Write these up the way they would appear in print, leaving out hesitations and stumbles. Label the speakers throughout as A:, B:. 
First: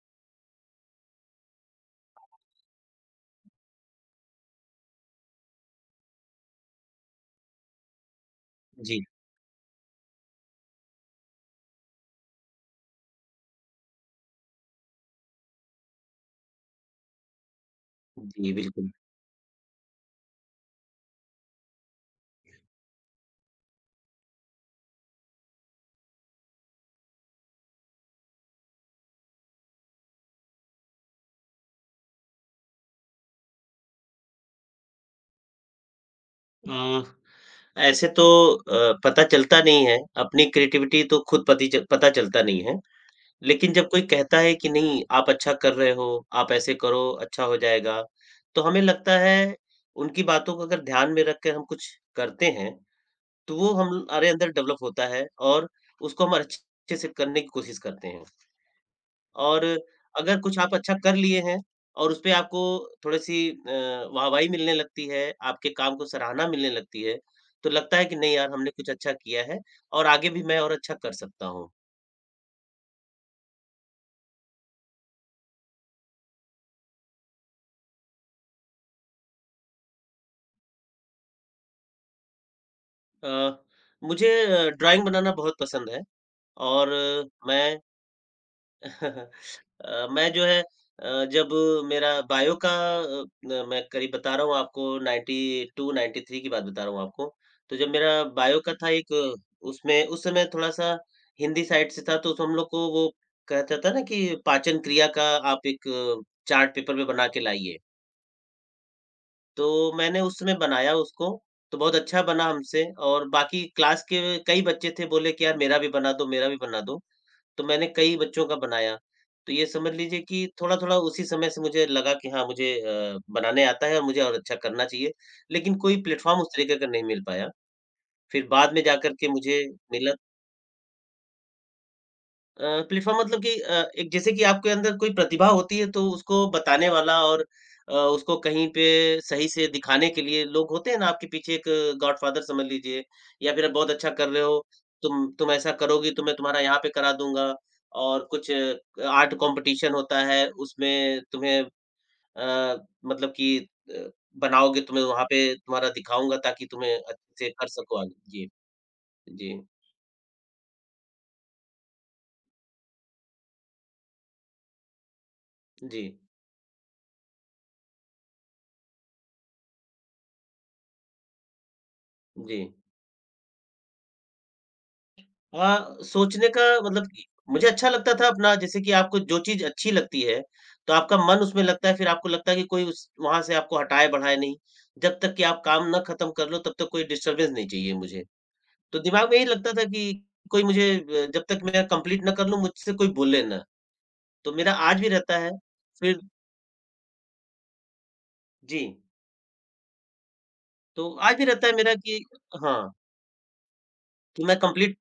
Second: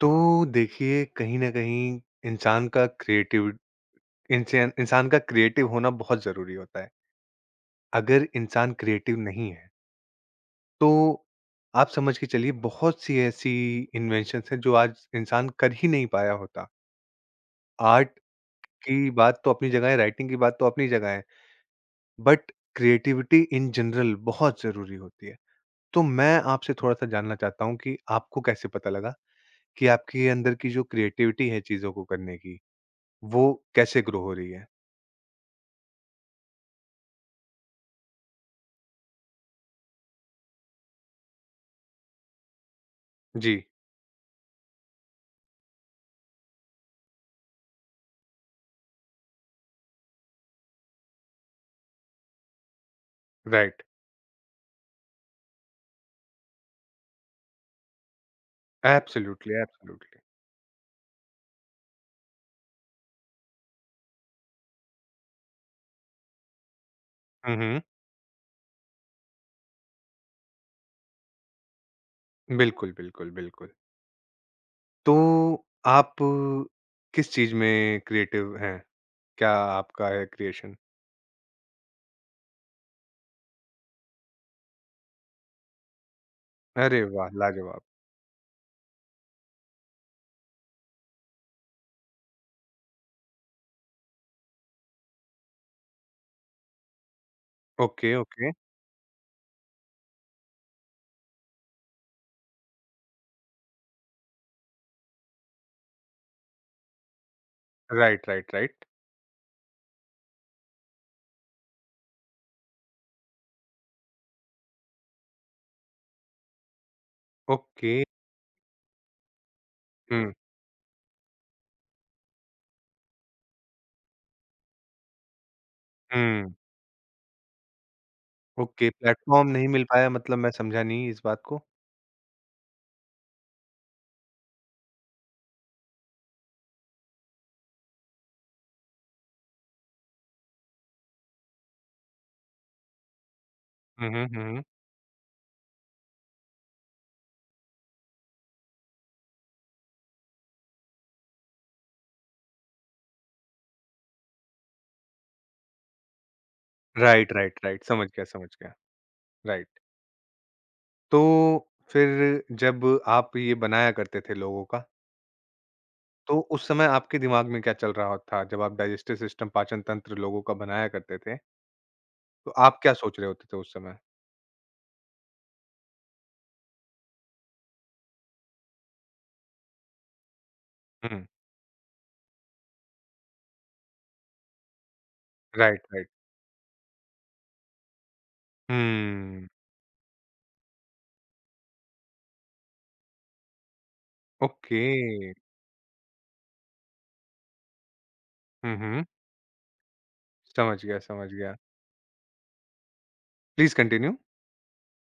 A: तो देखिए कहीं न कहीं इंसान का क्रिएटिव इंसान का क्रिएटिव होना बहुत ज़रूरी होता है। अगर इंसान
B: जी,
A: क्रिएटिव नहीं है, तो आप समझ के चलिए बहुत सी ऐसी इन्वेंशन्स हैं जो आज इंसान कर ही नहीं पाया होता। आर्ट
B: जी, बिल्कुल।
A: की बात तो अपनी जगह है, राइटिंग की बात तो अपनी जगह है, बट क्रिएटिविटी इन जनरल बहुत ज़रूरी होती है। तो मैं आपसे थोड़ा-सा जानना चाहता हूँ कि आपको कैसे पता लगा कि आपके अंदर की जो क्रिएटिविटी है चीज़ों को करने की, वो कैसे ग्रो हो रही है?
B: अ, ऐसे तो पता चलता नहीं है, अपनी क्रिएटिविटी तो खुद पति च पता चलता नहीं है।
A: जी,
B: लेकिन जब कोई कहता है कि नहीं आप अच्छा कर रहे हो, आप ऐसे करो अच्छा हो जाएगा, तो हमें लगता है उनकी बातों को अगर ध्यान में रख के हम कुछ करते हैं, तो वो
A: राइट।
B: हमारे अंदर डेवलप होता है और उसको हम अच्छे से करने की कोशिश करते हैं।
A: एब्सोल्युटली,
B: और
A: एब्सोल्युटली।
B: अगर कुछ आप अच्छा कर लिए हैं और उसपे आपको थोड़ी-सी वाहवाही मिलने लगती है, आपके काम को सराहना मिलने लगती है,
A: हुँ,
B: तो
A: हुँ।
B: लगता है कि नहीं यार हमने कुछ अच्छा किया है और आगे भी मैं और अच्छा कर सकता हूँ।
A: बिल्कुल, बिल्कुल, बिल्कुल। तो आप किस चीज़ में क्रिएटिव हैं? क्या आपका है क्रिएशन?
B: अ, मुझे ड्राइंग बनाना बहुत पसंद है और
A: अरे वाह!
B: मैं
A: लाजवाब।
B: मैं जो है जब मेरा बायो का अ, न मैं करीब बता रहा हूँ आपको 92-93 की बात बता रहा हूँ आपको। तो जब मेरा
A: ओके, ओके।
B: बायो का था एक उसमें उस समय थोड़ा-सा हिंदी साइड से था, तो उसमें हम लोग को वो कहता था ना कि पाचन क्रिया का आप एक चार्ट पेपर में बना के लाइए।
A: Right, right, right.
B: तो मैंने उस समय बनाया उसको, तो बहुत अच्छा बना हमसे और बाकी क्लास के कई बच्चे थे, बोले कि यार मेरा भी बना दो, मेरा भी बना दो। तो मैंने
A: ओके।
B: कई बच्चों का बनाया। तो ये समझ लीजिए
A: हुँ,
B: कि थोड़ा-थोड़ा उसी समय से मुझे लगा कि हाँ, मुझे बनाने आता है और मुझे और अच्छा करना चाहिए। लेकिन कोई प्लेटफ़ॉर्म उस
A: हुँ।
B: तरीके का नहीं मिल पाया। फिर बाद में
A: ओके,
B: जाकर के
A: प्लेटफ़ॉर्म
B: मुझे
A: नहीं मिल पाया
B: मिला
A: मतलब मैं समझा नहीं इस बात को।
B: अ, प्लेटफ़ॉर्म मतलब कि एक जैसे कि आपके अंदर कोई प्रतिभा होती है तो उसको बताने वाला और उसको कहीं पे सही से दिखाने के लिए लोग होते हैं ना आपके पीछे एक गॉडफ़ादर समझ लीजिए या फिर आप बहुत
A: हुँ,
B: अच्छा
A: हुँ,
B: कर रहे
A: हुँ,
B: हो,
A: हुँ।
B: तुम ऐसा करोगी तो मैं तुम्हारा यहाँ पे करा दूँगा और कुछ आर्ट कॉम्पिटिशन होता है उसमें तुम्हें अ, मतलब कि अ, बनाओगे तुम्हें वहाँ पे तुम्हारा दिखाऊँगा ताकि तुम्हें
A: राइट,
B: अच्छे से
A: राइट,
B: कर
A: राइट।
B: सको
A: समझ
B: आगे।
A: गया,
B: जी,
A: समझ गया।
B: जी,
A: राइट। तो फिर जब आप ये बनाया करते थे लोगों का
B: जी,
A: तो उस समय आपके दिमाग में क्या चल रहा था जब आप डाइजेस्टिव सिस्टम पाचन तंत्र लोगों का बनाया करते थे, तो
B: जी।
A: आप क्या सोच रहे होते थे उस समय?
B: सोचने का मतलब कि मुझे अच्छा लगता था अपना जैसे कि आपको जो चीज़ अच्छी लगती है, तो आपका
A: हुँ,
B: मन उसमें लगता है, फिर आपको लगता है कि कोई उस वहाँ से आपको हटाए-बढ़ाए नहीं। जब तक कि आप
A: राइट,
B: काम ना
A: राइट।
B: खत्म कर लो, तब तक कोई डिस्टर्बेंस नहीं चाहिए मुझे। तो दिमाग में यही
A: हुँ,
B: लगता था कि कोई मुझे जब तक मैं कंप्लीट ना कर लूँ, मुझसे कोई बोले ना। तो मेरा
A: ओके।
B: आज भी रहता है फिर
A: हुँ,
B: जी,
A: हुँ। समझ गया,
B: तो
A: समझ
B: आज भी
A: गया।
B: रहता है मेरा कि हाँ,
A: प्लीज़ कंटिन्यू।
B: कि मैं कंप्लीट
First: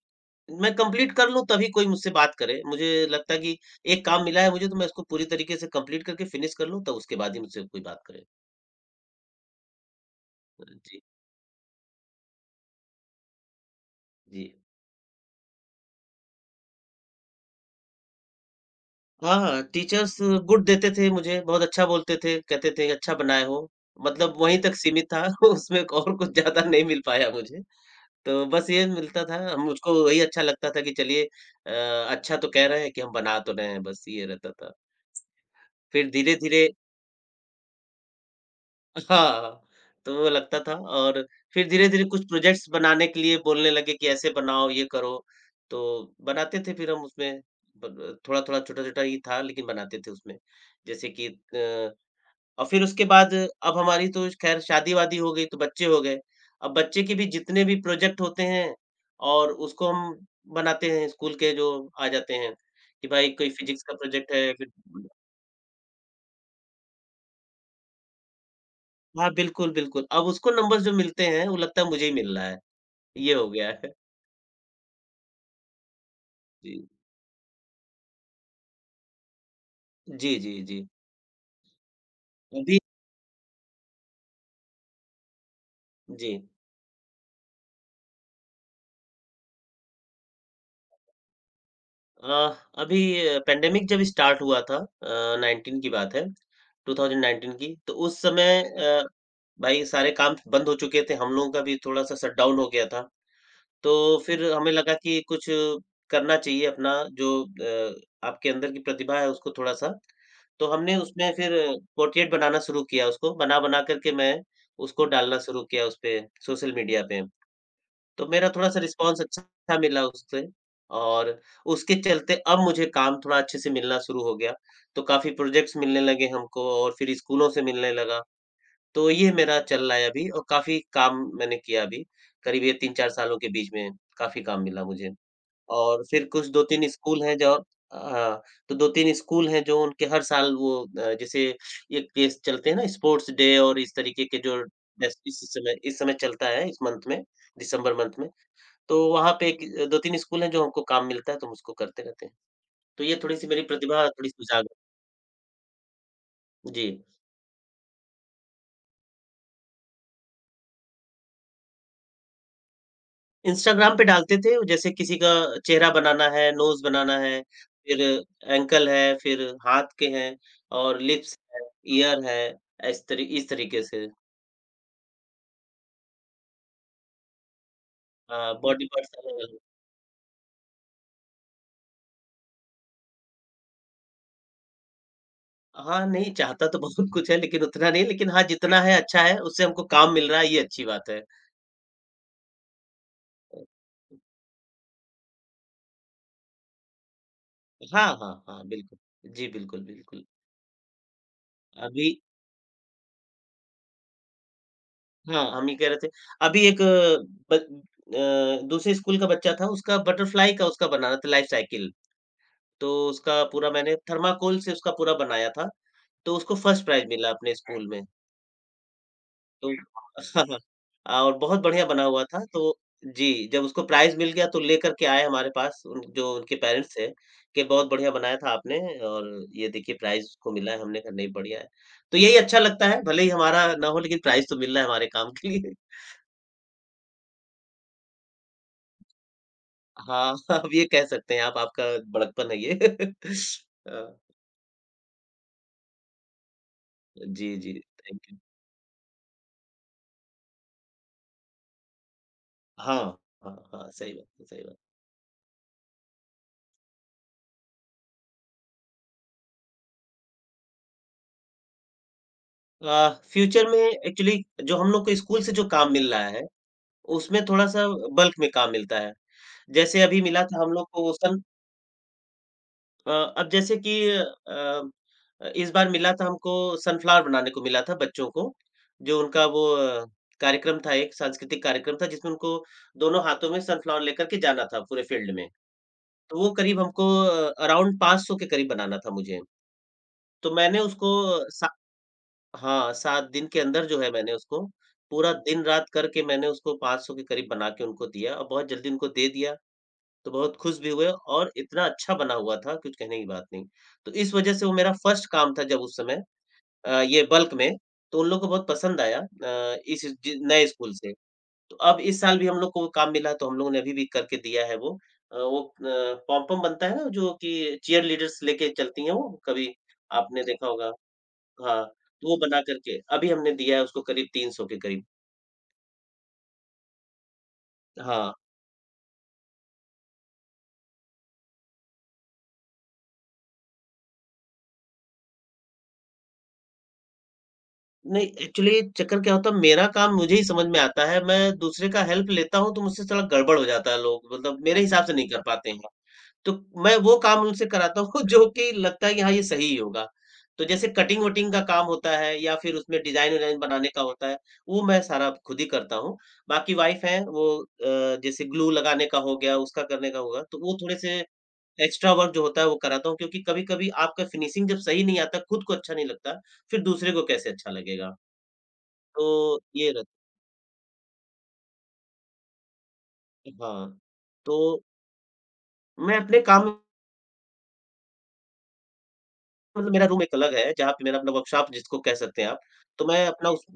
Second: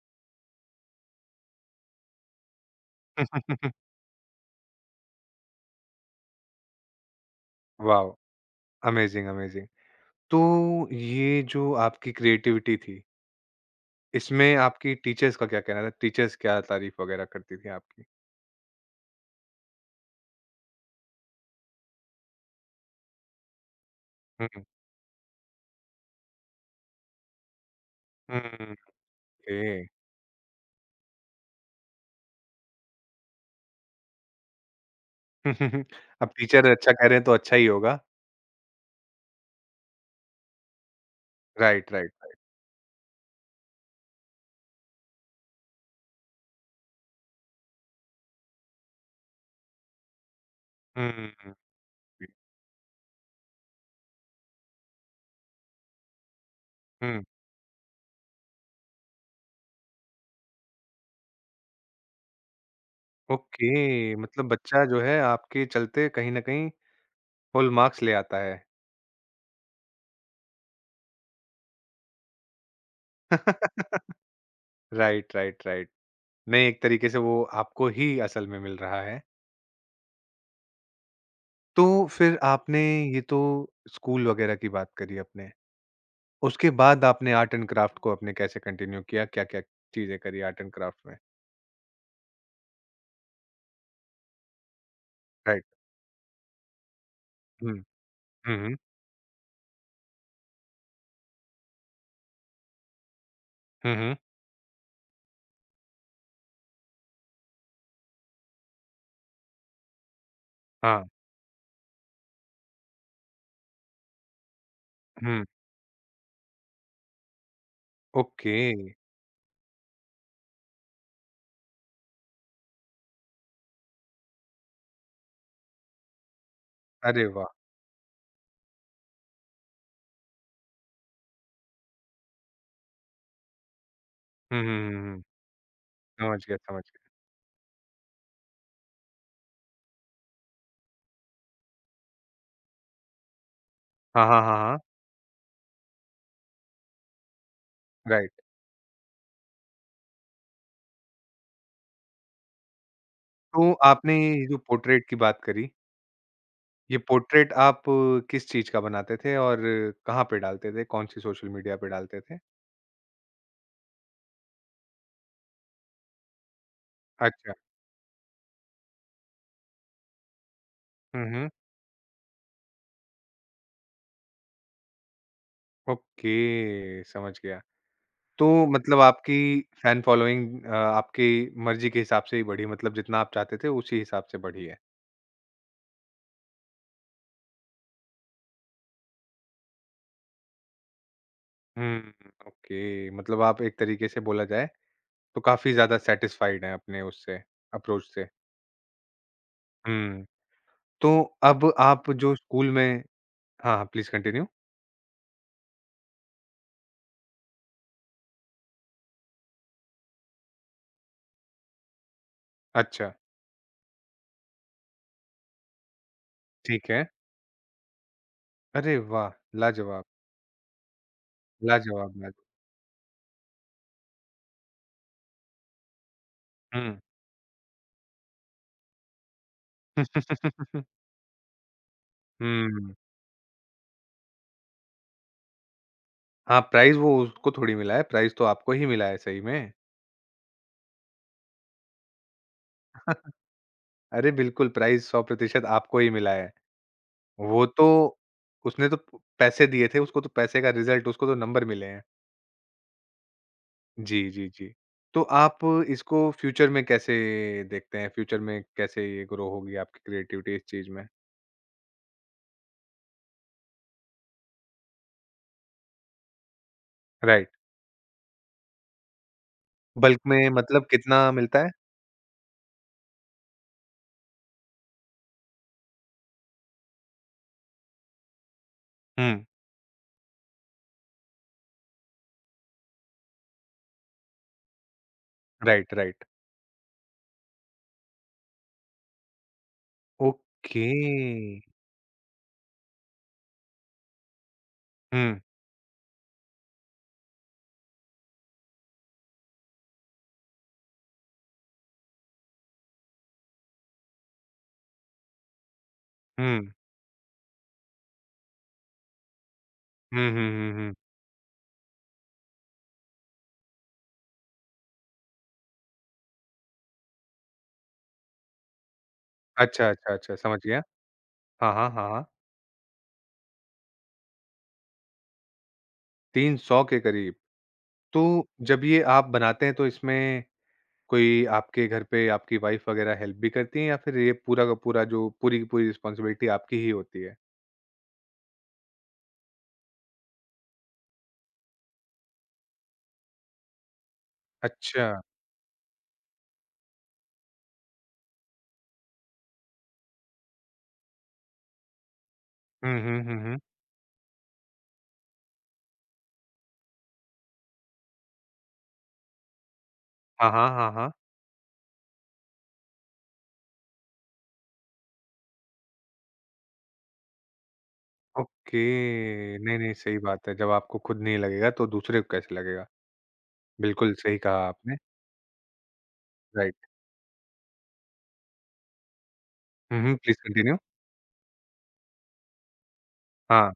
B: मैं कंप्लीट कर लूँ तभी कोई मुझसे बात करे। मुझे लगता है कि एक काम मिला है मुझे तो मैं उसको पूरी तरीके से कंप्लीट करके फिनिश कर लूँ, तब उसके बाद ही मुझसे कोई बात
A: वॉव!
B: करे।
A: Amazing, amazing. तो
B: जी,
A: ये जो आपकी क्रिएटिविटी थी,
B: जी।
A: इसमें आपकी टीचर्स का क्या कहना था? टीचर्स क्या तारीफ़ वगैरह करती थी आपकी?
B: हाँ, हाँ टीचर्स गुड देते थे मुझे, बहुत अच्छा बोलते थे, कहते थे अच्छा बनाए हो। मतलब
A: हुँ,
B: वहीं
A: हुँ,
B: तक सीमित था उसमें और कुछ ज़्यादा नहीं मिल पाया मुझे। तो बस ये मिलता था, मुझको
A: ओके।
B: वही अच्छा लगता था कि चलिए अ, अच्छा तो कह रहे हैं कि हम बना तो रहे हैं, बस ये रहता था। फिर
A: अब
B: धीरे-धीरे
A: टीचर अच्छा कह रहे हैं तो अच्छा ही होगा।
B: हाँ, तो वो लगता था और फिर
A: राइट,
B: धीरे-धीरे
A: राइट,
B: कुछ
A: राइट।
B: प्रोजेक्ट्स बनाने के लिए बोलने लगे कि ऐसे बनाओ, ये करो, तो बनाते थे फिर हम उसमें ब ब थोड़ा-थोड़ा, छोटा-छोटा ही था लेकिन बनाते थे उसमें। जैसे कि
A: हुँ, हुँ।
B: और फिर उसके बाद अब हमारी तो खैर शादी-वादी हो गई तो बच्चे हो गए। अब बच्चे के
A: हुँ,
B: भी जितने भी प्रोजेक्ट होते हैं और उसको हम बनाते हैं स्कूल के जो आ जाते हैं, कि भाई कोई फिज़िक्स का
A: ओके
B: प्रोजेक्ट
A: मतलब
B: है फिर
A: बच्चा जो है आपके चलते कहीं न कहीं फुल मार्क्स ले आता है।
B: हाँ, बिल्कुल, बिल्कुल। अब उसको नंबर्स जो मिलते हैं वो लगता है मुझे ही मिल रहा है। ये हो गया है।
A: Right, right, right. नहीं, एक
B: जी,
A: तरीके से वो आपको ही असल में मिल रहा है।
B: जी, जी, जी।
A: तो फिर
B: अभी
A: आपने ये तो स्कूल वगैरह की बात करी अपने,
B: जी।
A: उसके बाद आपने आर्ट एंड क्राफ्ट को अपने कैसे कंटिन्यू किया? क्या-क्या चीज़ें करी आर्ट एंड क्राफ्ट में?
B: अ, अभी पैंडेमिक जब स्टार्ट हुआ था
A: राइट,
B: 19 की बात है, 2019
A: हुँ,
B: की, तो उस
A: हुँ,
B: समय
A: हुँ,
B: भाई सारे काम बंद हो चुके थे, हम लोगों का भी थोड़ा-सा शटडाउन हो गया था। तो
A: हुँ, हुँ,
B: फिर हमें लगा कि कुछ करना चाहिए अपना जो आपके अंदर की प्रतिभा है उसको थोड़ा-सा। तो हमने
A: हाँ,
B: उसमें फिर पोर्ट्रेट बनाना शुरू किया उसको, बना-बना कर के मैं उसको डालना
A: हुँ,
B: शुरू किया उसपे सोशल मीडिया पे। तो मेरा
A: ओके,
B: थोड़ा-सा रिस्पॉन्स अच्छा मिला उससे और उसके चलते अब मुझे काम थोड़ा अच्छे से मिलना शुरू हो गया। तो काफ़ी प्रोजेक्ट्स मिलने लगे हमको और फिर
A: अरे वाह!
B: स्कूलों से मिलने लगा। तो ये मेरा चल रहा है अभी और काफ़ी काम मैंने किया अभी। करीब ये 3-4 सालों के बीच में काफ़ी
A: हुँ,
B: काम मिला
A: हुँ, हुँ,
B: मुझे।
A: हुँ,
B: और फिर
A: समझ
B: कुछ
A: गया, समझ
B: 2-3
A: गया।
B: स्कूल हैं जो हाँ, तो 2-3 स्कूल हैं जो उनके हर साल वो जैसे ये केस चलते हैं ना स्पोर्ट्स डे और इस
A: हाँ,
B: तरीके के
A: हाँ, हाँ,
B: जो
A: हाँ,
B: जैसे इस समय चलता है इस मंथ में, दिसंबर मंथ में।
A: राइट।
B: तो वहाँ पे एक 2-3 स्कूल हैं जो हमको काम मिलता है तो हम उसको करते रहते हैं। तो ये थोड़ी-सी मेरी
A: तो
B: प्रतिभा
A: आपने
B: थोड़ी-सी
A: ये जो
B: उजागर
A: पोर्ट्रेट की बात करी,
B: जी।
A: ये पोर्ट्रेट आप किस चीज़ का बनाते थे और कहाँ पे डालते थे? कौन सी सोशल मीडिया पे डालते थे?
B: इंस्टाग्राम पे डालते थे जैसे किसी का चेहरा बनाना है, नोज़ बनाना है,
A: अच्छा।
B: फिर एंकल है, फिर हाथ के हैं और
A: हुँ,
B: लिप्स
A: हुँ।
B: है, ईयर है, इस तरीके से
A: ओके, समझ गया। तो
B: बॉडी
A: मतलब
B: पार्ट्स
A: आपकी
B: अलग-अलग।
A: फैन फॉलोइंग आपकी मर्ज़ी के हिसाब से ही बढ़ी, मतलब जितना आप चाहते थे उसी हिसाब से बढ़ी है।
B: हाँ, नहीं चाहता तो बहुत कुछ है लेकिन उतना नहीं लेकिन हाँ, जितना है अच्छा है, उससे हमको काम मिल रहा है ये अच्छी बात है।
A: हुँ, ओके। मतलब आप एक तरीके से बोला जाए तो काफ़ी ज़्यादा सैटिस्फाइड हैं अपने उससे, अप्रोच
B: हाँ,
A: से।
B: हाँ, हाँ, बिल्कुल। जी, बिल्कुल,
A: हुँ।
B: बिल्कुल।
A: तो अब
B: अभी
A: आप जो स्कूल में हाँ, हाँ, प्लीज़ कंटिन्यू।
B: हाँ, हम ये कह रहे थे। अभी एक दूसरे स्कूल का बच्चा था, उसका बटरफ्लाई का उसका बनाना था लाइफ़ साइकिल। तो
A: अच्छा,
B: उसका पूरा मैंने थर्माकोल से उसका पूरा बनाया था, तो उसको फर्स्ट
A: ठीक है।
B: प्राइज़ मिला अपने स्कूल में।
A: अरे वाह!
B: तो
A: लाजवाब,
B: हाँ, हाँ और बहुत बढ़िया बना
A: लाजवाब,
B: हुआ
A: लाजवाब।
B: था। तो जी, जब उसको प्राइज़ मिल गया तो लेकर के आए हमारे पास उन जो उनके पेरेंट्स
A: हुँ।
B: थे, कि बहुत बढ़िया बनाया था आपने और ये देखिए प्राइज़ उसको मिला है।
A: हुँ।
B: हमने कहा नहीं बढ़िया है। तो यही अच्छा लगता है, भले ही हमारा ना हो लेकिन प्राइज़ तो मिल रहा है हमारे काम के लिए।
A: हाँ, प्राइज़ वो उसको थोड़ी मिला है, प्राइज़ तो आपको ही मिला है सही में।
B: हाँ, अब ये कह सकते हैं आप, आपका बड़कपन है ये। अ,
A: अरे बिल्कुल, प्राइज़ 100% आपको ही मिला है।
B: जी,
A: वो
B: जी,
A: तो
B: थैंक यू।
A: उसने तो प पैसे दिए थे, उसको तो पैसे का रिज़ल्ट, उसको तो नंबर मिले हैं।
B: हाँ, हाँ, हाँ, सही बात
A: जी,
B: है,
A: जी,
B: सही
A: जी।
B: बात।
A: तो आप इसको फ्यूचर में कैसे देखते हैं? फ्यूचर में कैसे ये ग्रो होगी आपकी क्रिएटिविटी इस चीज़ में?
B: फ्यूचर में एक्चुअली जो हम लोग को स्कूल से जो काम मिल रहा है, उसमें
A: राइट।
B: थोड़ा-सा बल्क में काम मिलता है। जैसे
A: बल्क
B: अभी मिला
A: में
B: था हम
A: मतलब
B: लोग को
A: कितना मिलता है?
B: अ, अब जैसे कि इस बार मिला था हमको सनफ्लावर बनाने को मिला था बच्चों को, जो
A: हुँ।
B: उनका वो कार्यक्रम था एक सांस्कृतिक कार्यक्रम था जिसमें उनको दोनों हाथों में सनफ्लावर लेकर के जाना था पूरे फील्ड में।
A: Right, right.
B: तो वो करीब हमको अराउंड 500 के करीब बनाना था मुझे। तो मैंने
A: ओके।
B: उसको सा हाँ, 7 दिन के अंदर जो है मैंने उसको पूरा
A: हुँ।
B: दिन-रात करके मैंने उसको 500 के करीब बना के उनको दिया और बहुत जल्दी उनको दे दिया। तो बहुत खुश भी हुए और इतना अच्छा बना हुआ था कुछ कहने की बात नहीं। तो इस वज़ह से वो मेरा फर्स्ट काम था जब उस समय
A: हुँ।
B: ये बल्क में, तो उन लोगों को बहुत पसंद आया इस
A: हुँ,
B: ज
A: हुँ,
B: नए
A: हुँ, हुँ।
B: स्कूल से। तो अब इस साल भी हम लोग को काम मिला तो हम लोगों ने अभी भी करके दिया है वो। वो पॉम-पॉम बनता है ना जो कि चीयरलीडर्स लेके चलती हैं वो, कभी
A: अच्छा, अच्छा, अच्छा,
B: आपने
A: समझ
B: देखा
A: गया।
B: होगा।
A: हाँ,
B: हाँ,
A: हाँ, हाँ, हाँ।
B: तो वो बना कर के अभी हमने दिया है उसको करीब 300 के करीब।
A: 300 के करीब। तो
B: हाँ।
A: जब ये आप बनाते हैं तो इसमें कोई आपके घर पे आपकी वाइफ़ वग़ैरह हेल्प भी करती हैं या फिर ये पूरा का पूरा जो पूरी की पूरी रिस्पॉन्सिबिलिटी आपकी ही होती है?
B: नहीं, एक्चुअली चक्कर क्या होता है मेरा काम मुझे ही समझ में आता है, मैं दूसरे का हेल्प लेता हूँ तो मुझसे थोड़ा गड़बड़ हो जाता है लोग मतलब मेरे हिसाब
A: अच्छा।
B: से नहीं कर पाते हैं। तो मैं वो काम उनसे कराता हूँ जो कि लगता है कि हाँ, ये सही होगा। तो जैसे कटिंग-वटिंग का काम होता है या फिर
A: हुँ,
B: उसमें
A: हुँ, हुँ, हुँ।
B: डिज़ाइन-विज़ाइन बनाने का होता है, वो मैं सारा खुद ही करता हूँ। बाकी वाइफ़ हैं वो जैसे ग्लू लगाने का हो गया, उसका करने का होगा,
A: हाँ,
B: तो
A: हाँ,
B: वो
A: हाँ,
B: थोड़े
A: हाँ।
B: से एक्स्ट्रा वर्क जो होता है वो कराता हूँ क्योंकि कभी-कभी आपका फिनिशिंग जब सही नहीं आता, खुद को अच्छा नहीं लगता, फिर दूसरे को कैसे अच्छा लगेगा।
A: ओके।
B: तो
A: नहीं,
B: ये
A: नहीं,
B: रहता
A: सही बात है। जब आपको खुद नहीं लगेगा तो दूसरे को कैसे लगेगा।
B: है हाँ,
A: बिल्कुल सही कहा
B: तो
A: आपने।
B: मैं अपने काम
A: राइट।
B: मतलब
A: हुँ,
B: मेरा
A: हुँ,
B: रूम एक
A: प्लीज़
B: अलग है,
A: कंटिन्यू।
B: जहाँ पे मेरा अपना वर्कशॉप जिसको कह सकते हैं आप, तो मैं अपना उस
A: हाँ।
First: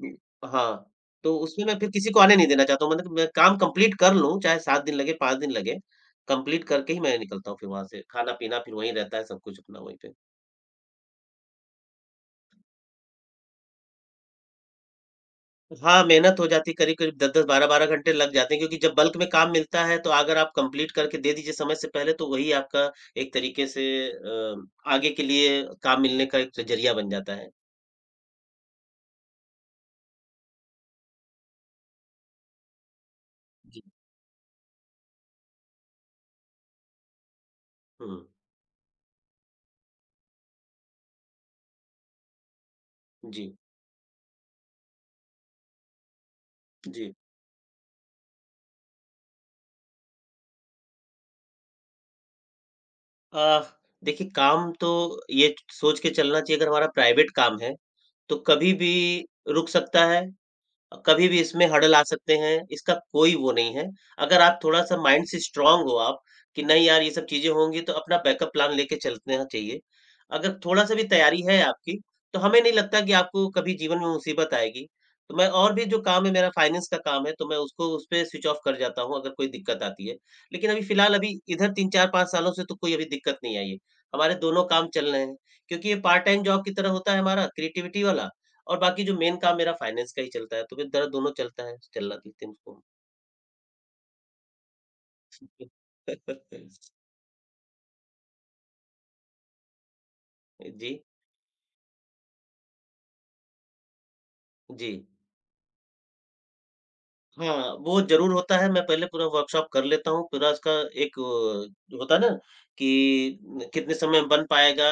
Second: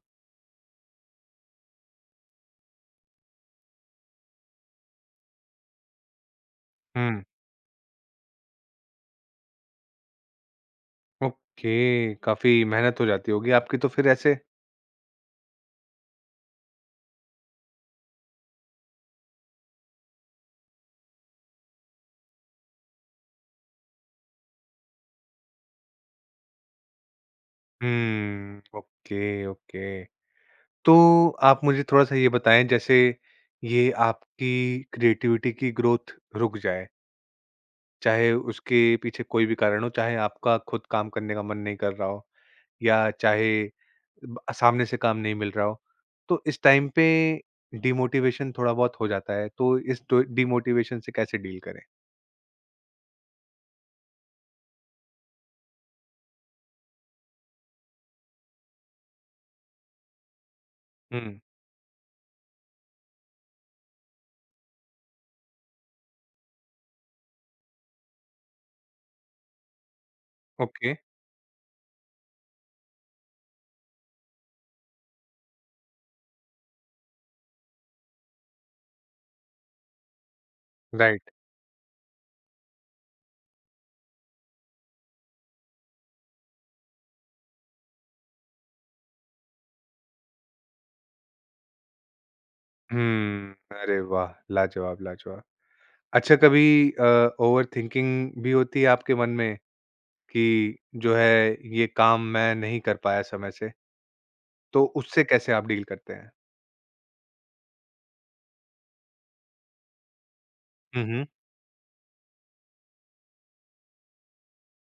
B: हाँ, तो उसमें मैं फिर किसी को आने नहीं देना चाहता हूँ मतलब मैं काम कंप्लीट कर लूँ, चाहे 7 दिन लगे, 5 दिन लगे, कंप्लीट करके ही मैं
A: हुँ।
B: निकलता हूँ फिर वहाँ से, खाना-पीना फिर वहीं रहता है सब कुछ अपना वहीं पे।
A: ओके, काफ़ी मेहनत हो जाती होगी आपकी तो फिर ऐसे?
B: हाँ, मेहनत हो जाती है करीब-करीब 10-10, 12-12 घंटे लग जाते हैं क्योंकि जब बल्क में काम मिलता है तो अगर आप कंप्लीट करके दे दीजिए समय से पहले तो वही आपका एक तरीके से अ, आगे के लिए काम मिलने का एक ज़रिया बन जाता है।
A: हुँ, ओके, ओके। तो आप मुझे थोड़ा-सा ये बताएँ जैसे
B: जी।
A: ये आपकी क्रिएटिविटी की ग्रोथ रुक जाए,
B: हुँ।
A: चाहे उसके पीछे कोई भी कारण हो, चाहे आपका खुद काम करने का मन नहीं कर रहा हो या चाहे
B: जी,
A: ब सामने से काम नहीं मिल रहा हो, तो इस टाइम पे
B: जी।
A: डिमोटिवेशन थोड़ा बहुत हो जाता है, तो इस डो डिमोटिवेशन से कैसे डील करें?
B: अ, देखिए काम तो ये सोच के चलना चाहिए अगर हमारा प्राइवेट काम है, तो कभी भी रुक सकता है कभी
A: हुँ,
B: भी इसमें हर्डल आ सकते हैं, इसका कोई वो नहीं है। अगर आप थोड़ा-सा माइंड से स्ट्रॉन्ग हो आप, कि नहीं यार ये सब चीज़ें होंगी तो अपना बैकअप प्लान लेके चलना चाहिए। अगर
A: ओके,
B: थोड़ा-सा भी तैयारी है आपकी, तो हमें नहीं लगता कि आपको कभी जीवन में मुसीबत आएगी। तो मैं और भी जो काम है मेरा फाइनेंस का काम है, तो मैं उसको उसपे स्विच ऑफ कर जाता हूँ अगर कोई दिक्कत आती है। लेकिन अभी फिलहाल
A: राइट।
B: अभी इधर 3-4-5 सालों से तो कोई अभी दिक्कत नहीं आई है। हमारे दोनों काम चल रहे हैं, क्योंकि ये पार्ट टाइम जॉब की तरह होता है हमारा क्रिएटिविटी वाला, और बाकी जो मेन काम मेरा फाइनेंस का ही चलता है, तो फिर दर दोनों चलता है, चलना देते हैं उसको।
A: हुँ, अरे वाह! लाजवाब, लाजवाब। अच्छा कभी अ, ओवरथिंकिंग भी होती है आपके मन में कि
B: जी,
A: जो है ये काम मैं नहीं कर पाया समय से, तो
B: जी।
A: उससे कैसे आप डील करते हैं?
B: हाँ, वो ज़रूर होता है, मैं पहले पूरा वर्कशॉप कर लेता हूँ, पूरा उसका
A: हुँ,
B: एक
A: हुँ,
B: जो होता है ना कि न कितने समय में बन पाएगा,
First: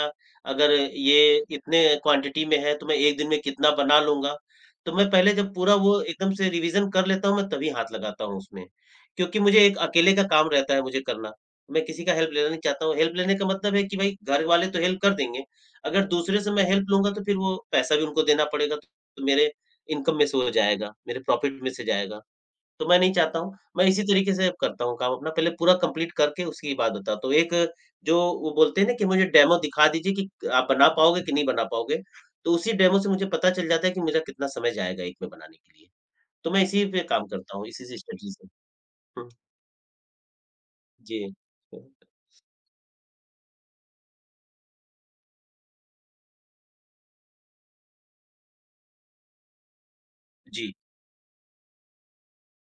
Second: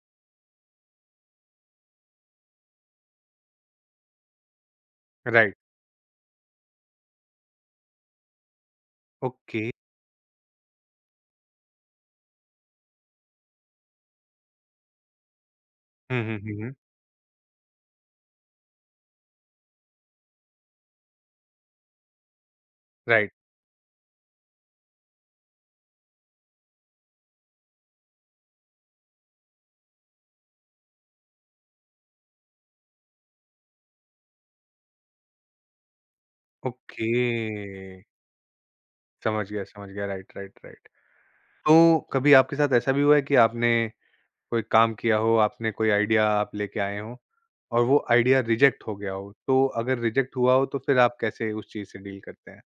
B: अगर ये इतने क्वांटिटी में है, तो मैं 1 दिन में कितना बना लूँगा। तो मैं पहले जब
A: राइट,
B: पूरा वो एकदम से रिवीज़न कर लेता हूँ, मैं तभी हाथ लगाता हूँ उसमें, क्योंकि मुझे
A: ओके।
B: एक अकेले का काम रहता है मुझे करना। मैं किसी का हेल्प लेना नहीं चाहता हूँ, हेल्प लेने का मतलब है कि भाई घर वाले तो हेल्प कर देंगे, अगर
A: हुँ, हुँ,
B: दूसरे से
A: हुँ,
B: मैं
A: हुँ,
B: हेल्प लूँगा, तो फिर वो पैसा भी उनको देना पड़ेगा, तो मेरे इनकम में से वो जाएगा, मेरे प्रॉफ़िट में से जाएगा। तो मैं नहीं
A: राइट,
B: चाहता हूँ। मैं इसी तरीके से करता हूँ काम अपना, पहले पूरा कंप्लीट करके उसके बाद होता है। तो एक जो वो बोलते हैं ना कि मुझे डेमो दिखा दीजिए कि आप बना पाओगे कि नहीं बना पाओगे। तो उसी डेमो से मुझे पता चल जाता है कि मेरा कितना समय जाएगा एक में बनाने के लिए। तो मैं इसी पे
A: ओके।
B: काम करता हूँ, इसी से स्ट्रेटजी से। हुँ,
A: समझ गया, राइट, राइट, राइट।
B: जी।
A: तो कभी आपके साथ ऐसा भी हुआ है कि आपने कोई काम किया हो, आपने कोई आइडिया आप लेके आए हों और वो आइडिया रिजेक्ट हो गया हो, तो अगर रिजेक्ट हुआ हो
B: जी।
A: तो फिर आप कैसे उस चीज़ से डील करते हैं?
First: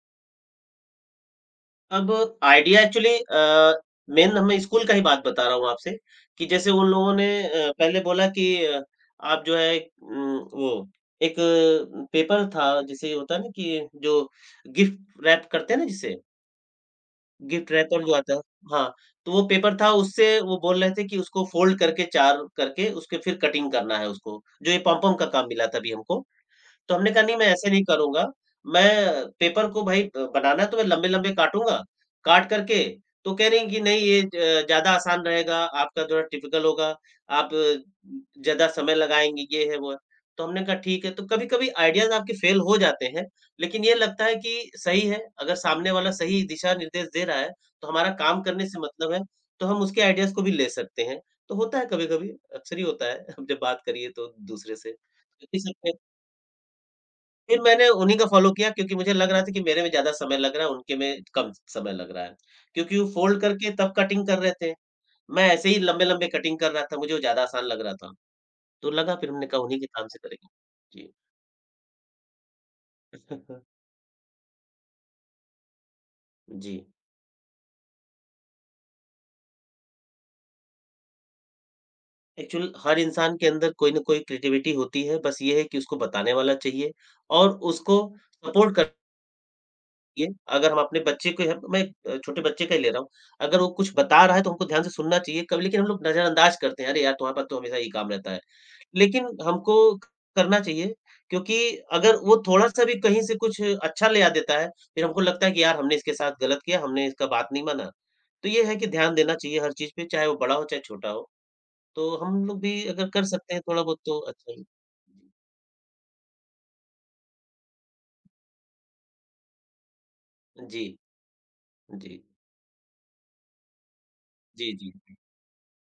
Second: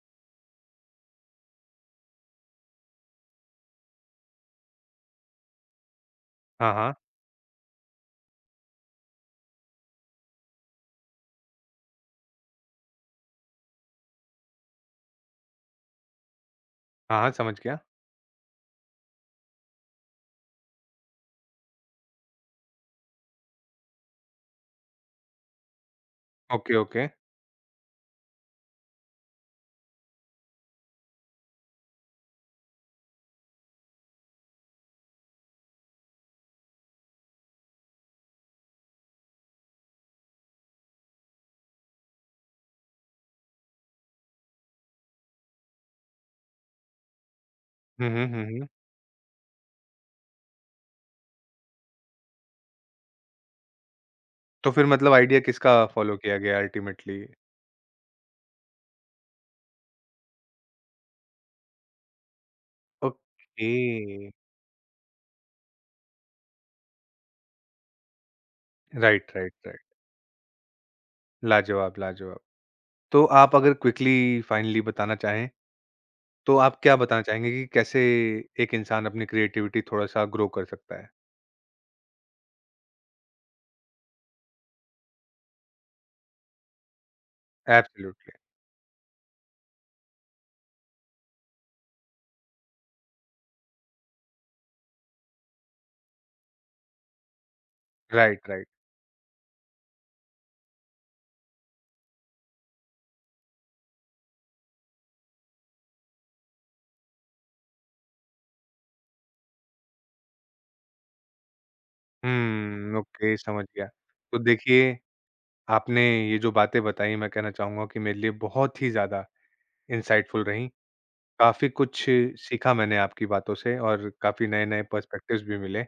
B: अब आइडिया एक्चुअली मेन मैं स्कूल का ही बात बता रहा हूँ आपसे कि जैसे
A: हाँ,
B: उन
A: हाँ।
B: लोगों ने पहले बोला कि आप जो है वो एक पेपर था जैसे होता है ना कि जो गिफ्ट रैप करते हैं ना जिसे
A: हाँ, हाँ, समझ
B: गिफ्ट
A: गया।
B: रैपर जो आता है हाँ, तो वो पेपर था उससे वो बोल रहे थे कि उसको फोल्ड करके 4 करके उसके फिर कटिंग करना है उसको, जो ये पॉम-पॉम का काम मिला था अभी हमको।
A: ओके,
B: तो
A: ओके।
B: हमने कहा नहीं मैं ऐसे नहीं करूँगा, मैं पेपर को भाई बनाना है तो मैं लंबे-लंबे काटूँगा, काट कर के तो कह रही हैं कि नहीं ये ज ज़्यादा आसान रहेगा, आपका थोड़ा टिपिकल होगा, आप ज़्यादा समय लगाएँगी, ये है, वो है। तो हमने कहा ठीक है, तो कभी-कभी आइडियाज़ आपके फेल हो जाते हैं, लेकिन ये लगता है कि सही है, अगर सामने वाला सही दिशा-निर्देश दे रहा है, तो
A: हुँ,
B: हमारा
A: हुँ,
B: काम
A: हुँ, हुँ।
B: करने से मतलब है, तो हम उसके आइडियाज़ को भी ले सकते हैं। तो होता है कभी-कभी, अक्सर ही होता है, हम जब बात करिए तो
A: तो
B: दूसरे
A: फिर
B: से।
A: मतलब आइडिया
B: कर ही
A: किसका
B: सकते हैं।
A: फ़ॉलो किया गया अल्टीमेटली?
B: फिर मैंने उन्हीं का फ़ॉलो किया क्योंकि मुझे लग रहा था कि मेरे में ज़्यादा समय लग रहा है, उनके में कम समय लग रहा है। क्योंकि वो फ़ोल्ड
A: ओके।
B: करके तब कटिंग कर रहे थे, मैं ऐसे ही लंबे-लंबे कटिंग कर रहा था, मुझे वो ज़्यादा आसान लग रहा था। तो लगा फिर
A: राइट,
B: हमने
A: राइट,
B: कहा उन्हीं
A: राइट।
B: के काम से करेंगे। जी।
A: लाजवाब, लाजवाब। तो आप अगर क्विकली फाइनली बताना चाहें, तो
B: जी।
A: आप क्या बताना चाहेंगे कि कैसे एक इंसान अपनी क्रिएटिविटी थोड़ा-सा ग्रो कर सकता है?
B: एक्चुअल हर इंसान के अंदर कोई ना कोई क्रिएटिविटी होती है, बस ये है कि उसको बताने वाला चाहिए और उसको
A: एब्सोल्युटली।
B: सपोर्ट कर ये अगर हम अपने बच्चे को छोटे बच्चे का ही ले रहा हूँ, अगर वो कुछ बता रहा है तो हमको ध्यान से सुनना चाहिए, कब लेकिन हम लोग नज़रअंदाज करते हैं, "अरे यार! तुम्हारे पास तो हमेशा ये काम रहता है।"
A: Right, right.
B: लेकिन हमको करना चाहिए क्योंकि अगर वो थोड़ा-सा भी कहीं से कुछ अच्छा ले आ देता है, फिर हमको लगता है कि यार हमने इसके साथ गलत किया, हमने इसका बात नहीं माना। तो ये है कि ध्यान देना चाहिए हर चीज़ पे, चाहे वो बड़ा हो, चाहे छोटा हो। तो हम लोग भी
A: हुँ,
B: अगर कर
A: ओके
B: सकते हैं
A: समझ
B: थोड़ा
A: गया।
B: बहुत तो
A: तो
B: अच्छा ही
A: देखिए, आपने ये जो बातें बताई मैं कहना चाहूँगा कि मेरे लिए बहुत ही ज़्यादा इनसाइटफुल रहीं।
B: जी,
A: काफ़ी कुछ
B: जी।
A: सीखा मैंने आपकी बातों से और काफ़ी
B: जी,
A: नए-नए
B: जी, जी।
A: पर्सपेक्टिव्स भी मिले।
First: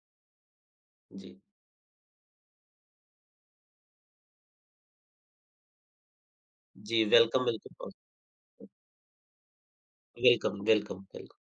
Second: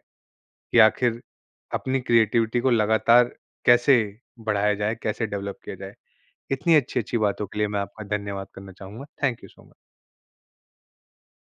A: कि आखिर
B: जी,
A: अपनी क्रिएटिविटी को लगातार कैसे बढ़ाया जाए, कैसे डेवलप किया जाए। इतनी
B: जी
A: अच्छी-अच्छी
B: वेलकम,
A: बातों के लिए मैं
B: वेलकम।
A: आपका धन्यवाद करना चाहूँगा। Thank you so much.
B: Welcome, welcome, welcome.